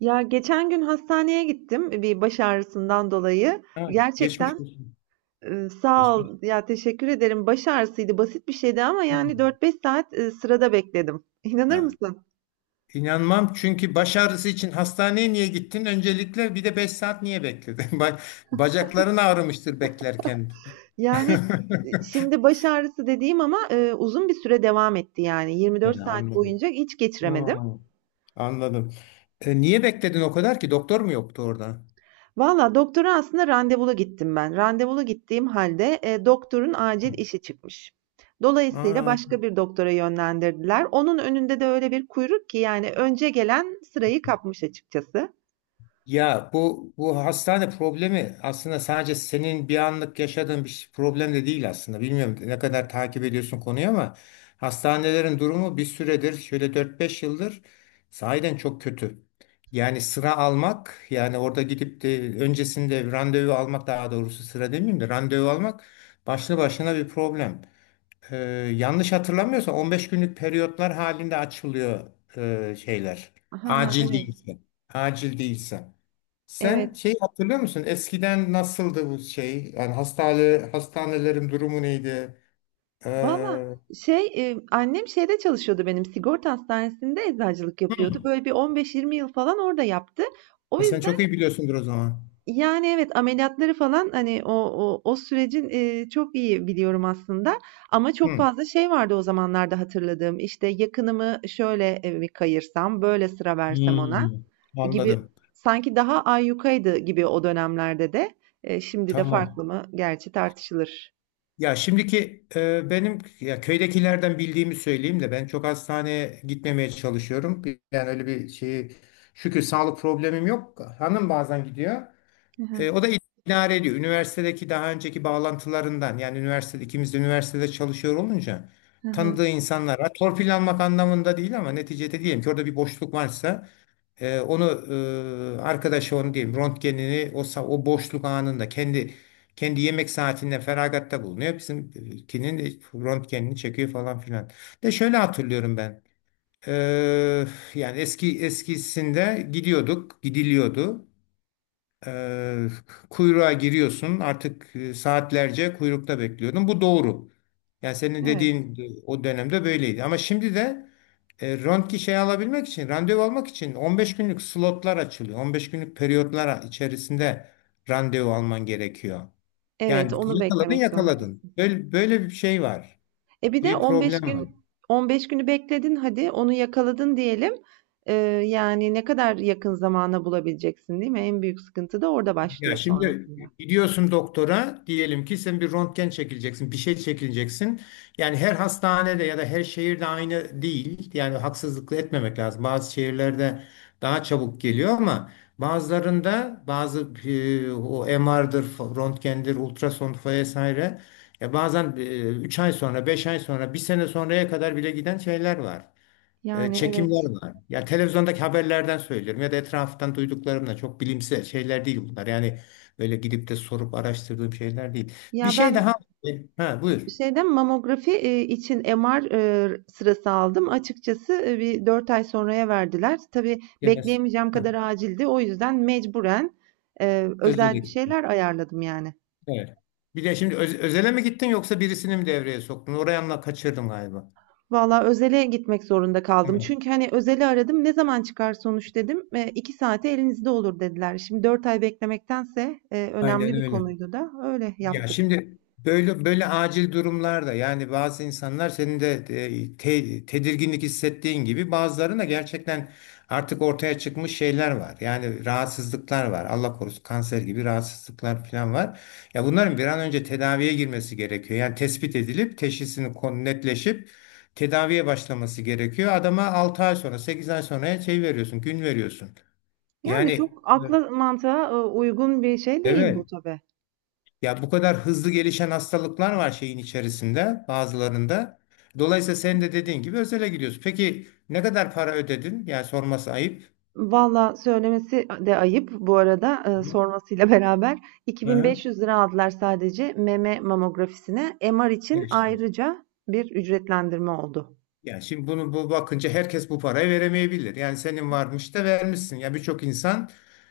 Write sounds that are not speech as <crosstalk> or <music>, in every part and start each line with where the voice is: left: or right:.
right: Ya geçen gün hastaneye gittim bir baş ağrısından dolayı.
left: Ha, geçmiş
right: Gerçekten
left: olsun.
right: sağ
left: Geçmiş.
right: ol ya, teşekkür ederim. Baş ağrısıydı, basit bir şeydi ama
left: Hı.
right: yani 4-5 saat sırada bekledim. <laughs> İnanır
left: Ha.
right: mısın?
left: İnanmam, çünkü baş ağrısı için hastaneye niye gittin? Öncelikle, bir de 5 saat niye bekledin? <laughs> Bacakların ağrımıştır beklerken.
right: Yani
left: <laughs>
right: şimdi baş ağrısı dediğim ama uzun bir süre devam etti, yani 24
left: Yani
right: saat
left: anladım.
right: boyunca hiç
left: Hı,
right: geçiremedim.
left: anladım. Niye bekledin o kadar ki? Doktor mu yoktu orada?
right: Valla doktora aslında randevulu gittim ben. Randevulu gittiğim halde, doktorun
left: Hı.
right: acil işi çıkmış. Dolayısıyla
left: Aa.
right: başka bir doktora yönlendirdiler. Onun önünde de öyle bir kuyruk ki, yani önce gelen sırayı kapmış açıkçası.
left: Ya bu hastane problemi aslında sadece senin bir anlık yaşadığın problem de değil aslında. Bilmiyorum ne kadar takip ediyorsun konuyu ama hastanelerin durumu bir süredir şöyle dört beş yıldır sahiden çok kötü. Yani sıra almak, yani orada gidip de öncesinde randevu almak, daha doğrusu sıra demeyeyim de randevu almak başlı başına bir problem. Ee, yanlış hatırlamıyorsam 15 günlük periyotlar halinde açılıyor şeyler.
right: Ha,
left: Acil
right: evet,
left: değilse. Acil değilse.
right: evet.
left: Sen şey hatırlıyor musun? Eskiden nasıldı bu şey? Yani hastanelerin durumu neydi?
right: Valla
left: Ee,
right: şey, annem şeyde çalışıyordu benim, sigorta hastanesinde eczacılık yapıyordu.
left: hı.
right: Böyle bir 15-20 yıl falan orada yaptı. O
left: Sen çok
right: yüzden
left: iyi biliyorsundur o zaman.
right: yani, evet, ameliyatları falan, hani, o sürecin, çok iyi biliyorum aslında ama çok
left: Hı.
right: fazla şey vardı o zamanlarda hatırladığım. İşte, yakınımı şöyle, bir kayırsam, böyle sıra versem ona
left: Hmm,
right: gibi,
left: anladım.
right: sanki daha ayyukaydı gibi o dönemlerde de. Şimdi de
left: Tamam.
right: farklı mı? Gerçi tartışılır.
left: Ya şimdiki benim, ya köydekilerden bildiğimi söyleyeyim de ben çok hastaneye gitmemeye çalışıyorum. Yani öyle bir şeyi, şükür, sağlık problemim yok. Hanım bazen gidiyor.
right: Hı hı.
left: O da idare ediyor. Üniversitedeki daha önceki bağlantılarından, yani üniversitede ikimiz de üniversitede çalışıyor olunca,
right: Hı hı.
left: tanıdığı insanlara torpil almak anlamında değil ama neticede diyelim ki orada bir boşluk varsa, onu arkadaşı onu diyeyim, röntgenini, o boşluk anında kendi yemek saatinde feragatta bulunuyor. Bizimkinin röntgenini çekiyor falan filan. De şöyle hatırlıyorum ben. Ee, yani eskisinde gidiyorduk, gidiliyordu. Ee, kuyruğa giriyorsun artık, saatlerce kuyrukta bekliyordun. Bu doğru. Yani senin
right: Evet.
left: dediğin, o dönemde böyleydi. Ama şimdi de, röntgen şey alabilmek için, randevu almak için 15 günlük slotlar açılıyor. 15 günlük periyotlar içerisinde randevu alman gerekiyor.
right: Evet,
left: Yani
right: onu
left: yakaladın
right: beklemek
left: yakaladın.
right: zorundasın.
left: Böyle, böyle bir şey var.
right: Bir de
left: Bir
right: 15
left: problem var.
right: gün 15 günü bekledin hadi, onu yakaladın diyelim. Eee, Yani, ne kadar yakın zamana bulabileceksin, değil mi? En büyük sıkıntı da orada
left: Ya
right: başlıyor
left: şimdi
right: sonrasında.
left: gidiyorsun doktora, diyelim ki sen bir röntgen çekileceksin, bir şey çekileceksin. Yani her hastanede ya da her şehirde aynı değil. Yani haksızlık etmemek lazım. Bazı şehirlerde daha çabuk geliyor ama bazılarında bazı, o MR'dır, röntgendir, ultrason vesaire. Ya bazen, 3 ay sonra, 5 ay sonra, bir sene sonraya kadar bile giden şeyler var,
right: Yani evet.
left: çekimler var. Ya televizyondaki haberlerden söylüyorum ya da etraftan duyduklarımla, çok bilimsel şeyler değil bunlar. Yani böyle gidip de sorup araştırdığım şeyler değil. Bir
right: Ya
left: şey
right: ben
left: daha. E, Ha, buyur.
right: şeyden mamografi için MR sırası aldım. Açıkçası bir 4 ay sonraya verdiler. Tabii
left: Yemez.
right: bekleyemeyeceğim
left: Ha,
right: kadar acildi. O yüzden mecburen
left: özele
right: özel bir
left: gittim.
right: şeyler ayarladım yani.
left: Evet. Bir de şimdi özele mi gittin yoksa birisini mi devreye soktun? Orayı anla kaçırdım galiba.
right: Valla özele gitmek zorunda kaldım.
left: Evet.
right: Çünkü, hani, özeli aradım, "Ne zaman çıkar sonuç?" dedim. "2 saate elinizde olur." dediler. Şimdi 4 ay beklemektense,
left: Aynen
right: önemli bir
left: öyle.
right: konuydu da öyle
left: Ya
right: yaptık.
left: şimdi böyle böyle acil durumlarda, yani bazı insanlar, senin de, tedirginlik hissettiğin gibi, bazılarında gerçekten artık ortaya çıkmış şeyler var. Yani rahatsızlıklar var. Allah korusun, kanser gibi rahatsızlıklar falan var. Ya bunların bir an önce tedaviye girmesi gerekiyor. Yani tespit edilip teşhisini netleşip tedaviye başlaması gerekiyor. Adama 6 ay sonra, 8 ay sonra şey veriyorsun, gün veriyorsun.
right: Yani
left: Yani.
right: çok akla mantığa, uygun bir şey değil bu
left: Evet.
right: tabii.
left: Ya bu kadar hızlı gelişen hastalıklar var şeyin içerisinde bazılarında. Dolayısıyla sen de dediğin gibi özele gidiyorsun. Peki ne kadar para ödedin? Yani sorması ayıp.
right: Valla söylemesi de ayıp bu arada, sormasıyla <laughs> beraber iki
left: Hı
right: bin
left: hı.
right: beş yüz lira aldılar sadece meme mamografisine. MR için
left: Geçti.
right: ayrıca bir ücretlendirme oldu.
left: Yani şimdi bu bakınca herkes bu parayı veremeyebilir. Yani senin varmış da vermişsin. Ya birçok insan,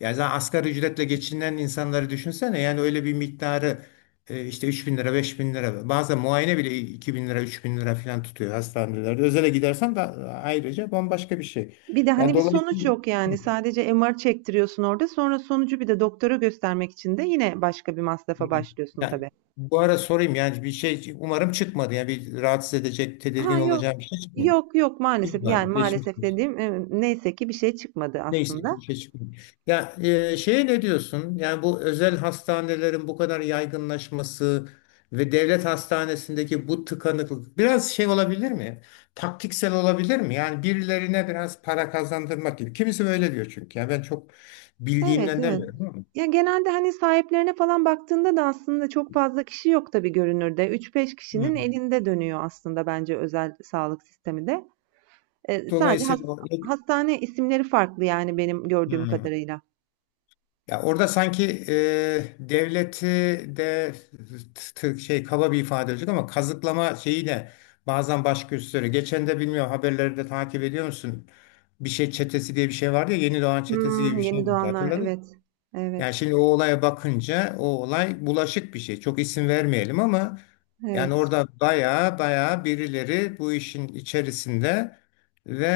left: yani zaten asgari ücretle geçinen insanları düşünsene. Yani öyle bir miktarı, işte, 3 bin lira, 5 bin lira, bazen muayene bile 2 bin lira, 3 bin lira falan tutuyor hastanelerde. Özele gidersen de ayrıca bambaşka bir şey.
right: Bir de
left: Yani
right: hani bir sonuç
left: dolayısıyla.
right: yok
left: Hı,
right: yani. Sadece MR çektiriyorsun orada. Sonra sonucu bir de doktora göstermek için de yine başka bir masrafa
left: hı.
right: başlıyorsun
left: Yani
right: tabii.
left: bu ara sorayım, yani bir şey umarım çıkmadı. Yani bir rahatsız edecek,
right: Ha,
left: tedirgin
right: yok.
left: olacağım bir şey çıkmadı.
right: Yok, yok, maalesef.
left: İyi bari
right: Yani
left: geçmiş.
right: maalesef dediğim, neyse ki bir şey çıkmadı
left: Neyse ki
right: aslında.
left: işe çıkmıyor. Ya, şeye ne diyorsun? Yani bu özel hastanelerin bu kadar yaygınlaşması ve devlet hastanesindeki bu tıkanıklık biraz şey olabilir mi? Taktiksel olabilir mi? Yani birilerine biraz para kazandırmak gibi. Kimisi böyle diyor çünkü. Yani ben çok
right: Evet,
left: bildiğimden
right: evet.
left: demiyorum ama.
right: Ya genelde hani sahiplerine falan baktığında da aslında çok fazla kişi yok tabii görünürde. Üç beş
left: Hı.
right: kişinin elinde dönüyor aslında bence özel sağlık sistemi de. Sadece
left: Dolayısıyla
right: hastane isimleri farklı yani, benim gördüğüm
left: Hı.
right: kadarıyla.
left: Ya orada sanki, devleti de, şey, kaba bir ifade olacak ama, kazıklama şeyiyle bazen baş gösteriyor. Geçen de, bilmiyorum, haberleri de takip ediyor musun? Bir şey çetesi diye bir şey vardı ya, Yeni Doğan çetesi gibi
right: Hımm,
left: bir şey
right: yeni
left: miydi,
right: doğanlar.
left: hatırladın mı?
right: Evet.
left: Yani
right: Evet.
left: şimdi o olaya bakınca o olay bulaşık bir şey. Çok isim vermeyelim ama yani
right: Evet.
left: orada baya baya birileri bu işin içerisinde ve,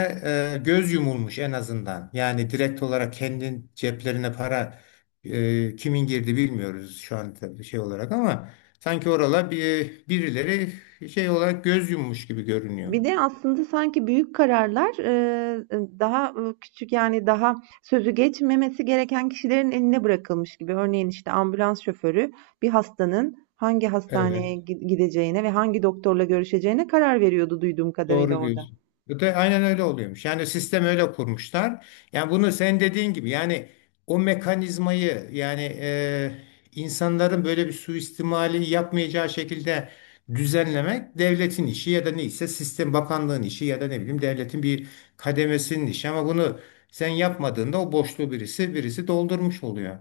left: göz yumulmuş en azından. Yani direkt olarak kendi ceplerine para, kimin girdi bilmiyoruz şu an, tabii, şey olarak, ama sanki orala bir birileri şey olarak göz yummuş gibi görünüyor.
right: Bir de aslında sanki büyük kararlar, daha, küçük, yani, daha sözü geçmemesi gereken kişilerin eline bırakılmış gibi. Örneğin, işte, ambulans şoförü bir hastanın hangi
left: Evet.
right: hastaneye gideceğine ve hangi doktorla görüşeceğine karar veriyordu duyduğum kadarıyla
left: Doğru
right: orada.
left: diyorsun. Bu da aynen öyle oluyormuş. Yani sistem öyle kurmuşlar. Yani bunu sen dediğin gibi, yani o mekanizmayı, yani, insanların böyle bir suistimali yapmayacağı şekilde düzenlemek devletin işi, ya da neyse, sistem bakanlığın işi, ya da ne bileyim, devletin bir kademesinin işi, ama bunu sen yapmadığında o boşluğu birisi doldurmuş oluyor.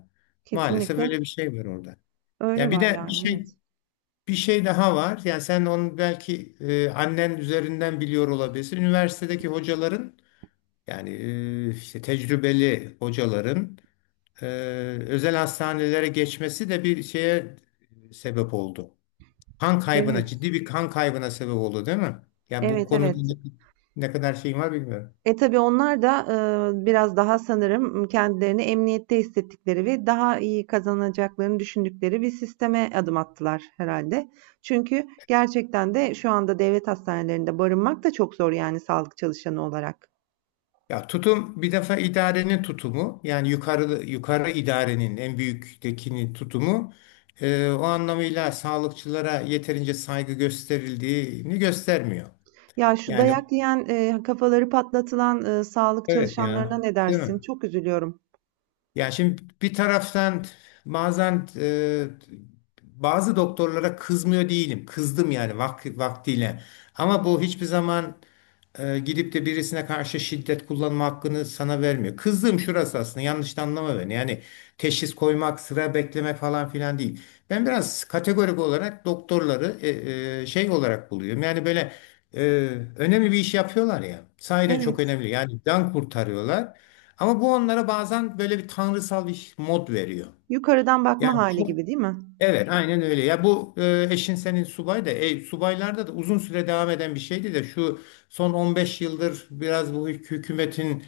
left: Maalesef
right: Kesinlikle
left: böyle bir şey var orada.
right: öyle
left: Ya bir
right: var,
left: de bir
right: yani,
left: şey
right: evet.
left: bir şey daha var. Yani sen onu belki, annen üzerinden biliyor olabilirsin. Üniversitedeki hocaların, yani, işte tecrübeli hocaların, e, özel hastanelere geçmesi de bir şeye sebep oldu. Kan kaybına,
right: Evet,
left: ciddi bir kan kaybına sebep oldu, değil mi? Yani bu
right: evet,
left: konuda
right: evet.
left: ne kadar şeyin var bilmiyorum.
right: Tabii onlar da, biraz daha sanırım kendilerini emniyette hissettikleri ve daha iyi kazanacaklarını düşündükleri bir sisteme adım attılar herhalde. Çünkü gerçekten de şu anda devlet hastanelerinde barınmak da çok zor yani, sağlık çalışanı olarak.
left: Ya tutum, bir defa idarenin tutumu, yani yukarı yukarı idarenin en büyüktekinin tutumu, o anlamıyla sağlıkçılara yeterince saygı gösterildiğini göstermiyor.
right: Ya, şu
left: Yani
right: dayak yiyen, kafaları patlatılan, sağlık
left: evet ya,
right: çalışanlarına ne
left: değil
right: dersin?
left: mi?
right: Çok üzülüyorum.
left: Ya şimdi bir taraftan, bazen, bazı doktorlara kızmıyor değilim. Kızdım yani vaktiyle. Ama bu hiçbir zaman, gidip de birisine karşı şiddet kullanma hakkını sana vermiyor. Kızdığım şurası aslında, yanlış da anlama beni. Yani teşhis koymak, sıra bekleme falan filan değil. Ben biraz kategorik olarak doktorları, şey olarak buluyorum. Yani böyle, e, önemli bir iş yapıyorlar ya. Sahiden çok
right: Evet,
left: önemli. Yani can kurtarıyorlar. Ama bu onlara bazen böyle bir tanrısal bir mod veriyor.
right: yukarıdan bakma
left: Yani
right: hali
left: çok.
right: gibi, değil mi?
left: Evet, aynen öyle. Ya bu, eşin senin subay da, subaylarda da uzun süre devam eden bir şeydi, de şu son 15 yıldır biraz bu hükümetin,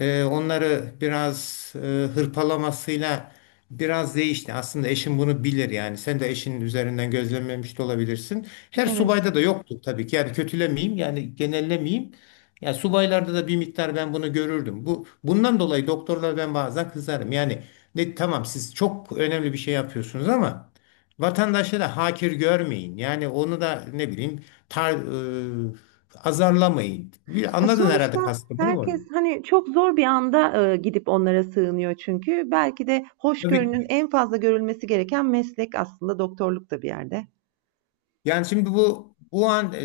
left: onları biraz, hırpalamasıyla biraz değişti. Aslında eşin bunu bilir yani. Sen de eşinin üzerinden gözlemlemiş de olabilirsin. Her
right: Evet.
left: subayda da yoktu tabii ki. Yani kötülemeyeyim, yani genellemeyeyim. Ya subaylarda da bir miktar ben bunu görürdüm. Bundan dolayı doktorlara ben bazen kızarım. Yani, ne, tamam, siz çok önemli bir şey yapıyorsunuz ama vatandaşları hakir görmeyin. Yani onu da, ne bileyim, e, azarlamayın. Bir, anladın
right: Sonuçta
left: herhalde kastımı, değil mi orada?
right: herkes hani çok zor bir anda, gidip onlara sığınıyor çünkü. Belki de
left: Tabii ki.
right: hoşgörünün en fazla görülmesi gereken meslek aslında doktorluk da, bir yerde.
left: Yani şimdi bu an,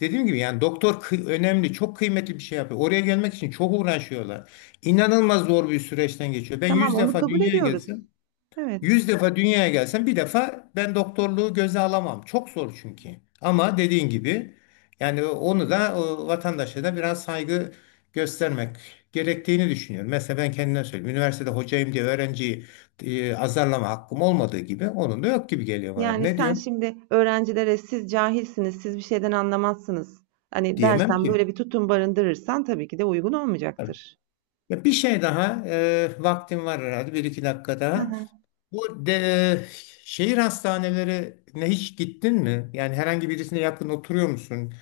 left: dediğim gibi, yani doktor, önemli, çok kıymetli bir şey yapıyor. Oraya gelmek için çok uğraşıyorlar. İnanılmaz zor bir süreçten geçiyor. Ben
right: Tamam,
left: yüz
right: onu
left: defa
right: kabul
left: dünyaya
right: ediyoruz.
left: gelsem
right: Evet.
left: Yüz defa dünyaya gelsen bir defa ben doktorluğu göze alamam. Çok zor çünkü. Ama dediğin gibi yani onu da, o vatandaşa da biraz saygı göstermek gerektiğini düşünüyorum. Mesela ben kendime söyleyeyim. Üniversitede hocayım diye öğrenciyi, azarlama hakkım olmadığı gibi, onun da yok gibi geliyor bana.
right: Yani
left: Ne
right: sen
left: diyorum?
right: şimdi öğrencilere "Siz cahilsiniz, siz bir şeyden anlamazsınız" hani
left: Diyemem
right: dersen,
left: ki.
right: böyle bir tutum barındırırsan tabii ki de uygun olmayacaktır.
left: Ya bir şey daha, vaktim var herhalde, bir iki dakika daha. Bu de, şehir hastanelerine hiç gittin mi? Yani herhangi birisine yakın oturuyor musun?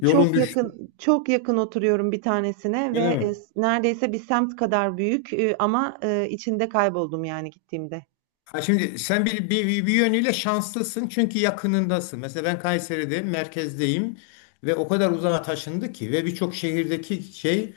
left: Yolun
right: Çok
left: düştü mü?
right: yakın, çok yakın oturuyorum bir tanesine
left: Öyle
right: ve,
left: mi?
right: s neredeyse bir semt kadar büyük, ama, içinde kayboldum yani gittiğimde.
left: Ha, şimdi sen bir yönüyle şanslısın çünkü yakınındasın. Mesela ben Kayseri'de merkezdeyim ve o kadar uzağa taşındı ki, ve birçok şehirdeki şey,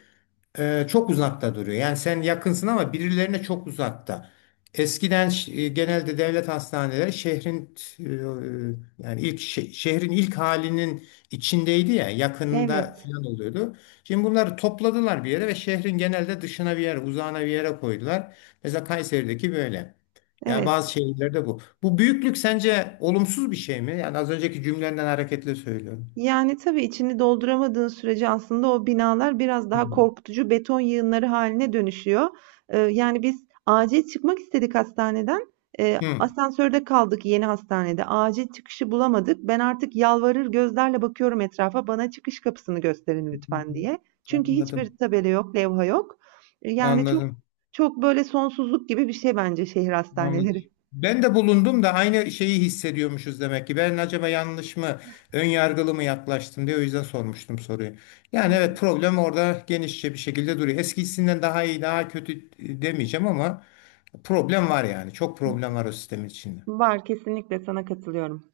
left: çok uzakta duruyor. Yani sen yakınsın ama birilerine çok uzakta. Eskiden genelde devlet hastaneleri şehrin, yani ilk şehrin ilk halinin içindeydi ya, yakınında
right: Evet,
left: falan oluyordu. Şimdi bunları topladılar bir yere ve şehrin genelde dışına bir yere, uzağına bir yere koydular. Mesela Kayseri'deki böyle. Yani
right: evet.
left: bazı şehirlerde bu. Bu büyüklük sence olumsuz bir şey mi? Yani az önceki cümlenden hareketle söylüyorum.
right: Yani, tabii içini dolduramadığın sürece aslında o binalar biraz
left: Hı
right: daha
left: hı.
right: korkutucu beton yığınları haline dönüşüyor. Yani, biz acil çıkmak istedik hastaneden. Asansörde kaldık yeni hastanede. Acil çıkışı bulamadık. Ben artık yalvarır gözlerle bakıyorum etrafa, "Bana çıkış kapısını gösterin lütfen." diye. Çünkü
left: Anladım.
right: hiçbir tabela yok, levha yok. Yani,
left: Anladım.
right: çok, böyle, sonsuzluk gibi bir şey bence şehir
left: Anladım.
right: hastaneleri.
left: Ben de bulundum da aynı şeyi hissediyormuşuz demek ki. Ben acaba yanlış mı, ön yargılı mı yaklaştım diye o yüzden sormuştum soruyu. Yani evet, problem orada genişçe bir şekilde duruyor. Eskisinden daha iyi, daha kötü, demeyeceğim ama problem var yani. Çok problem var o sistemin içinde.
right: Var, kesinlikle sana katılıyorum.